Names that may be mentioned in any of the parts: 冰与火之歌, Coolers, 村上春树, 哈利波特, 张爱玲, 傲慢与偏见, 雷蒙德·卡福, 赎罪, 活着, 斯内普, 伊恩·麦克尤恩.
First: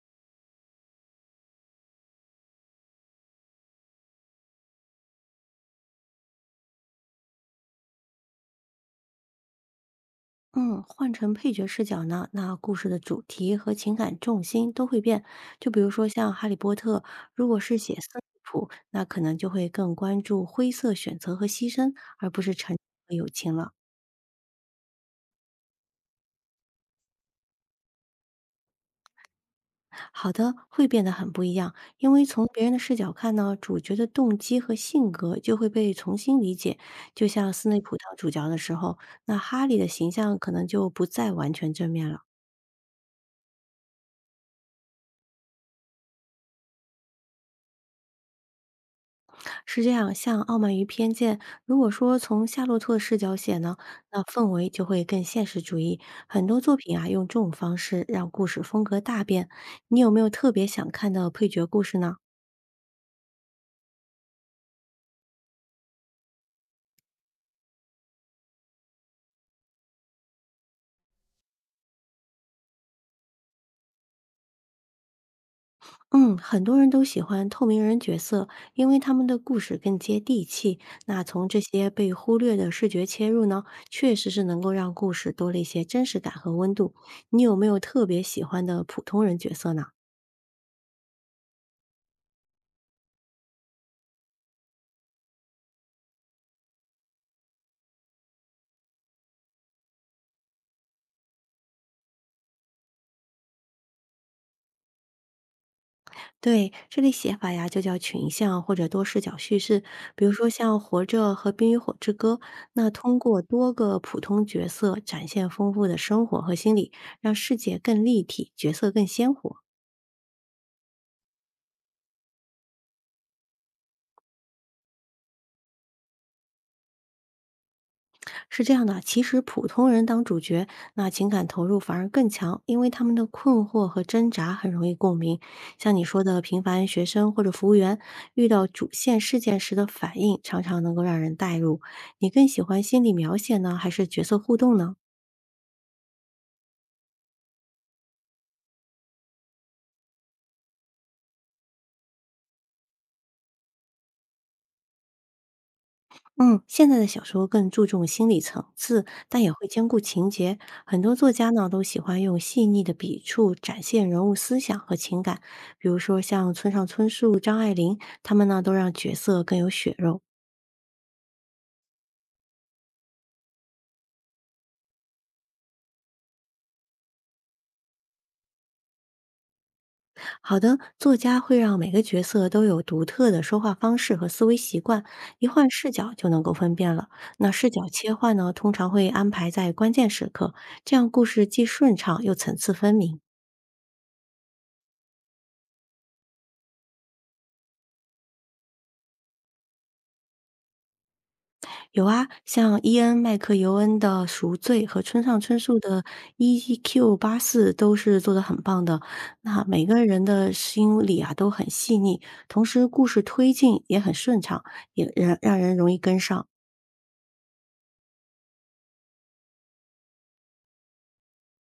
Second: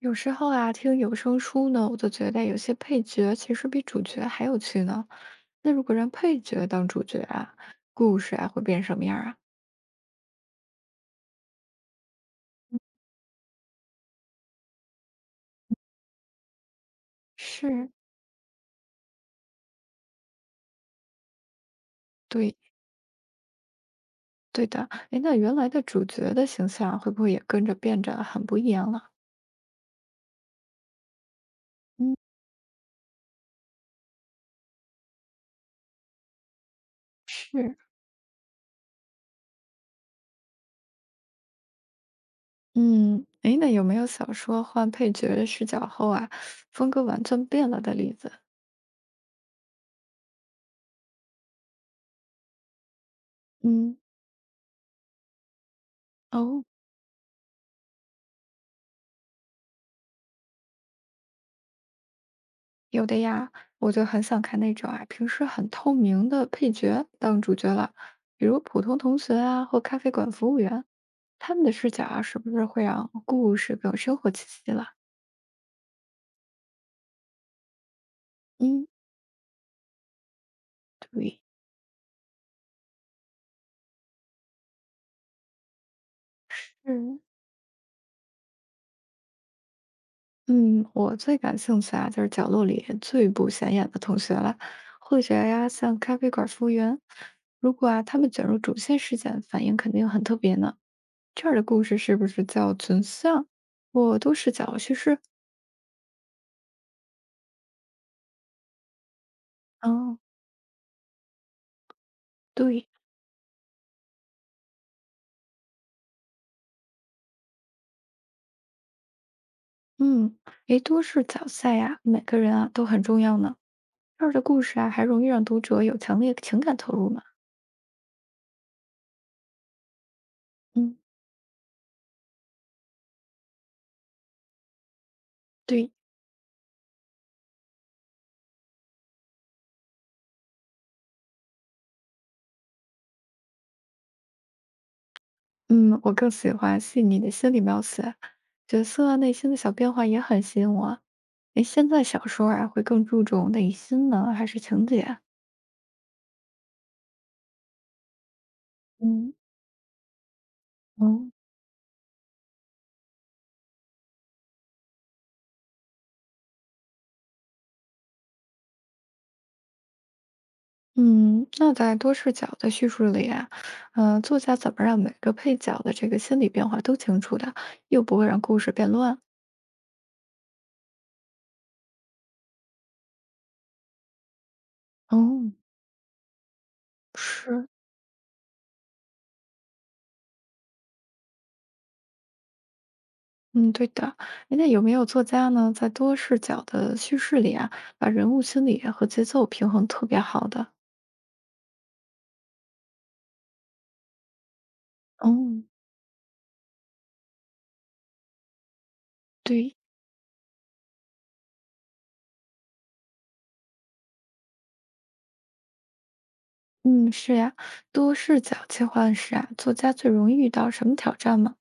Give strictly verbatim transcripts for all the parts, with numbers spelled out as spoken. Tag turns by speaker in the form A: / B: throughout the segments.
A: 有时候啊，听有声书呢，我就觉得有些配角其实比主角还有趣呢。那如果让配角当主角啊，故事啊会变什么样啊？
B: 嗯，换成配角视角呢，那故事的主题和情感重心都会变。就比如说像《哈利波特》，如果是
A: 是，
B: 写色普，那可能就会更关注灰色选择和牺牲，而不是
A: 对，
B: 成和友情了。
A: 对的。哎，那原来的主角的形象会不会也跟着变着很不一样了？
B: 好的，会变得很不一样，因
A: 嗯，
B: 为从别人的视角看呢，主角的动机和性格就会被重新理解。就像斯
A: 是，
B: 内普当主角的时候，那哈利的形象可能就不再完全正面了。
A: 嗯，哎，那有没有小说换配角视角后啊，风格完全变了的例子？
B: 是这样，像《傲慢与偏见》，如果说从夏洛特视角写呢，
A: 嗯。
B: 那氛围就会更现实主义。很多
A: 哦，
B: 作品啊，用这种方式让故事风格大变。你有没有特别想看的配角故事呢？
A: 有的呀，我就很想看那种啊，平时很透明的配角当主角了，比如普通同学啊，或咖啡馆服务员，他们的视角啊，是不是会让故事更有生活气息了？
B: 嗯，很多人都喜欢透明人角色，因
A: 嗯，
B: 为他们的故事更接地气。那
A: 对，
B: 从这些被忽略的视觉切入呢，确实是能够让故事多了一些真实感和温度。
A: 嗯
B: 你有没有特别喜欢的普通人角色呢？
A: 嗯，我最感兴趣啊，就是角落里最不显眼的同学了，或者呀，像咖啡馆服务员，如果啊，他们卷入主线事件，反应肯定很特别呢。这儿的故事是不是叫存像？我都视角叙事。
B: 对，这类写法呀，就叫群像或者多视角叙事。
A: 嗯，
B: 比如说像《活着》和《冰与火之歌》，
A: 对，
B: 那通过多个普通角色展现丰富的生活和心理，让世界更立体，角色更鲜活。
A: 嗯，诶，多视角赛呀、每个人啊都很重要呢。这儿的故事啊，还容易让读者有强烈情感投入嘛。
B: 是这样的，其实普通人当主角，
A: 嗯，
B: 那情感投入反而更强，因为他们的困惑和挣扎很容易共鸣。
A: 对，
B: 像你说的，平凡学生或者服务员遇到主线事件时的反应，常常能够让人代入。你更喜欢心理描写呢，还是角色互动呢？
A: 嗯，我更喜欢细腻的心理描写，角色啊内心的小变化也很吸引我。诶，现在小说啊会更注重内心呢，还是情节？
B: 嗯，现在的小说更注重心理层次，
A: 嗯，
B: 但也会兼顾情节。很多作
A: 嗯，
B: 家呢都喜欢用细腻的笔触展现人物思想和情感，比如说像村上春树、张爱玲，他们呢都让角色更有血肉。
A: 嗯，那在多视角的叙述里啊，呃，作家怎么让每个配角的这个心理变化都清楚的，又不会让故事变乱？
B: 好的作家会让每个角色都有独特的说话方式和思维习惯，一
A: 哦，
B: 换视角就能够分辨了。那
A: 是。
B: 视角切换呢，通常会安排在关键时刻，这样故事既顺畅又层次分明。
A: 嗯，对的。诶，那有没有作家呢，在多视角的叙事里啊，把人物心理和节奏平衡特别好的？
B: 有啊，像伊恩·麦克尤恩的《赎罪》和村上春
A: 哦，
B: 树的《E Q 八四》都是做的很棒的。那
A: 对，
B: 每个人的心理啊都很细腻，同时故事推进也很顺畅，也让让人容易跟上。
A: 嗯，是呀，多视角切换时啊，作家最容易遇到什么挑战吗？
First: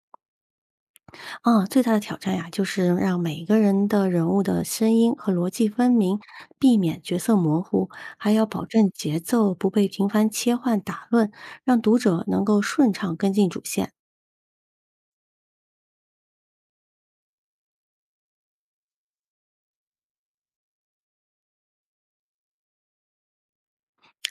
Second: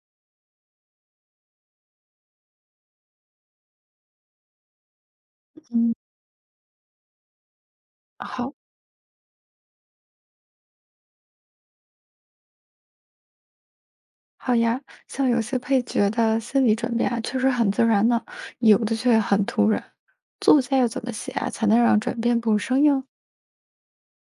B: 啊，最大的挑战呀、就是让每个人的人物的声音和逻辑分明，避免角色模糊，还要
A: 好，
B: 保证节奏不被频繁切换打乱，让读者能够顺畅跟进主线。
A: 好呀，像有些配角的心理转变啊，确实很自然呢，有的却很突然。作家要怎么写啊，才能让转变不生硬？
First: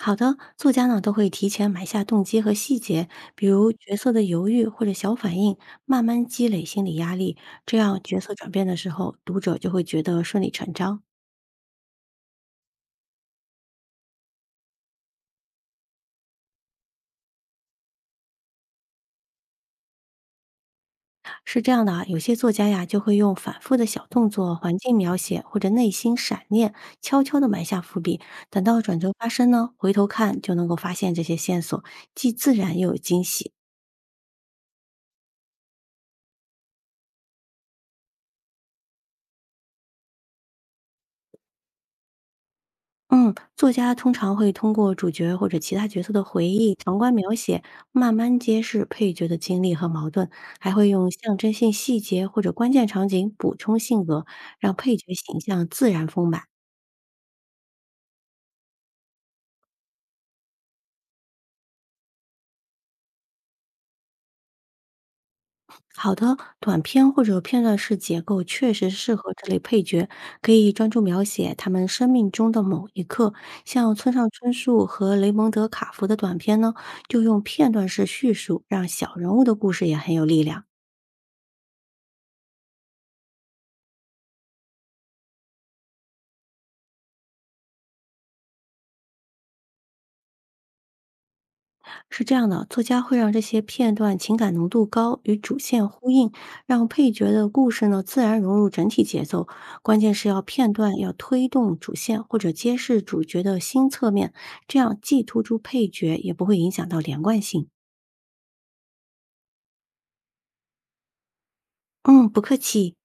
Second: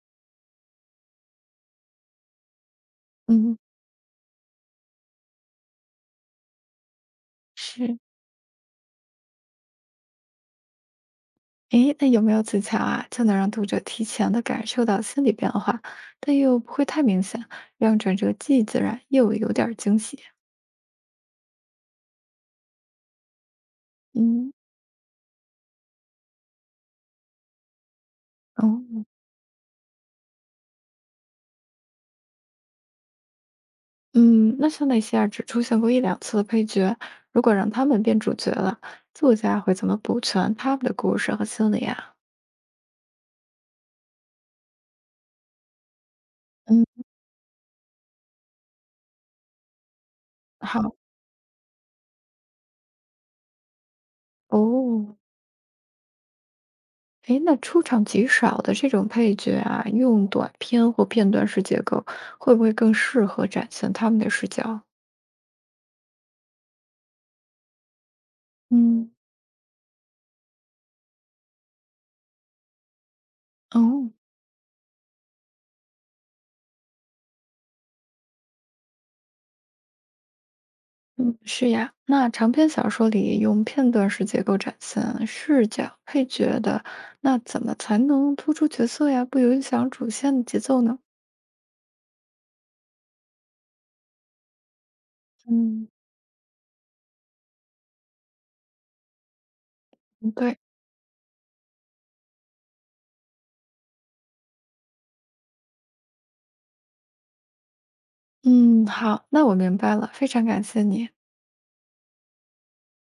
B: 好的，作家呢都会提前埋下动机和细节，比
A: 嗯。
B: 如角色的犹豫或者小反应，慢慢积累心理压力，这
A: 是。
B: 样角色转变的时候，读者就会觉得顺理成章。
A: 诶，那有没有技巧啊，就能让读者提前的感受到心理变化，但又不会太明显，让转折既自然又有点儿惊喜？
B: 是这样的啊，有些作家呀就会用反复的小动
A: 嗯，
B: 作、环境描写或者内心闪念，悄悄地埋下伏笔，等到
A: 哦，
B: 转折发生呢，回头看就能够发现这些线索，既自然又有惊喜。
A: 嗯，那像那些啊只出现过一两次的配角，如果让他们变主角了，作家会怎么补全他们的故事和心理啊？
B: 嗯，作家通常会通过主角或者其他角色的回忆、
A: 嗯，
B: 旁观描写，慢慢揭示配角的经历和矛盾，还会
A: 好
B: 用象征性细节或者关键场景补充性格，让配角
A: 哦，
B: 形象自然丰满。
A: 诶，那出场极少的这种配角啊，用短篇或片段式结构，会不会更适合展现他们的视角？
B: 好的短片或者片段式结构确实
A: 嗯。
B: 适合这类配角，可以专注描写他们生命中的某一刻。像
A: 哦。
B: 村上春树和雷蒙德·卡福的短片呢，就用片段式叙述，让小人物的故事也很有力量。
A: 嗯，是呀。那长篇小说里用片段式结构展现视角、配角的，那怎么才能突出角色呀，不影响主线的节奏呢？
B: 是这样的，作家会让这些片段情感浓度高，与主线
A: 嗯，
B: 呼应，让配角的故事呢自然融入整体节奏。关键是
A: 嗯
B: 要
A: 对，
B: 片段要推动主线或者揭示主角的新侧面，这样既突出配角，也不会影响到连贯性。
A: 嗯，好，那我明白了，非常感谢你。
B: 嗯，不客气。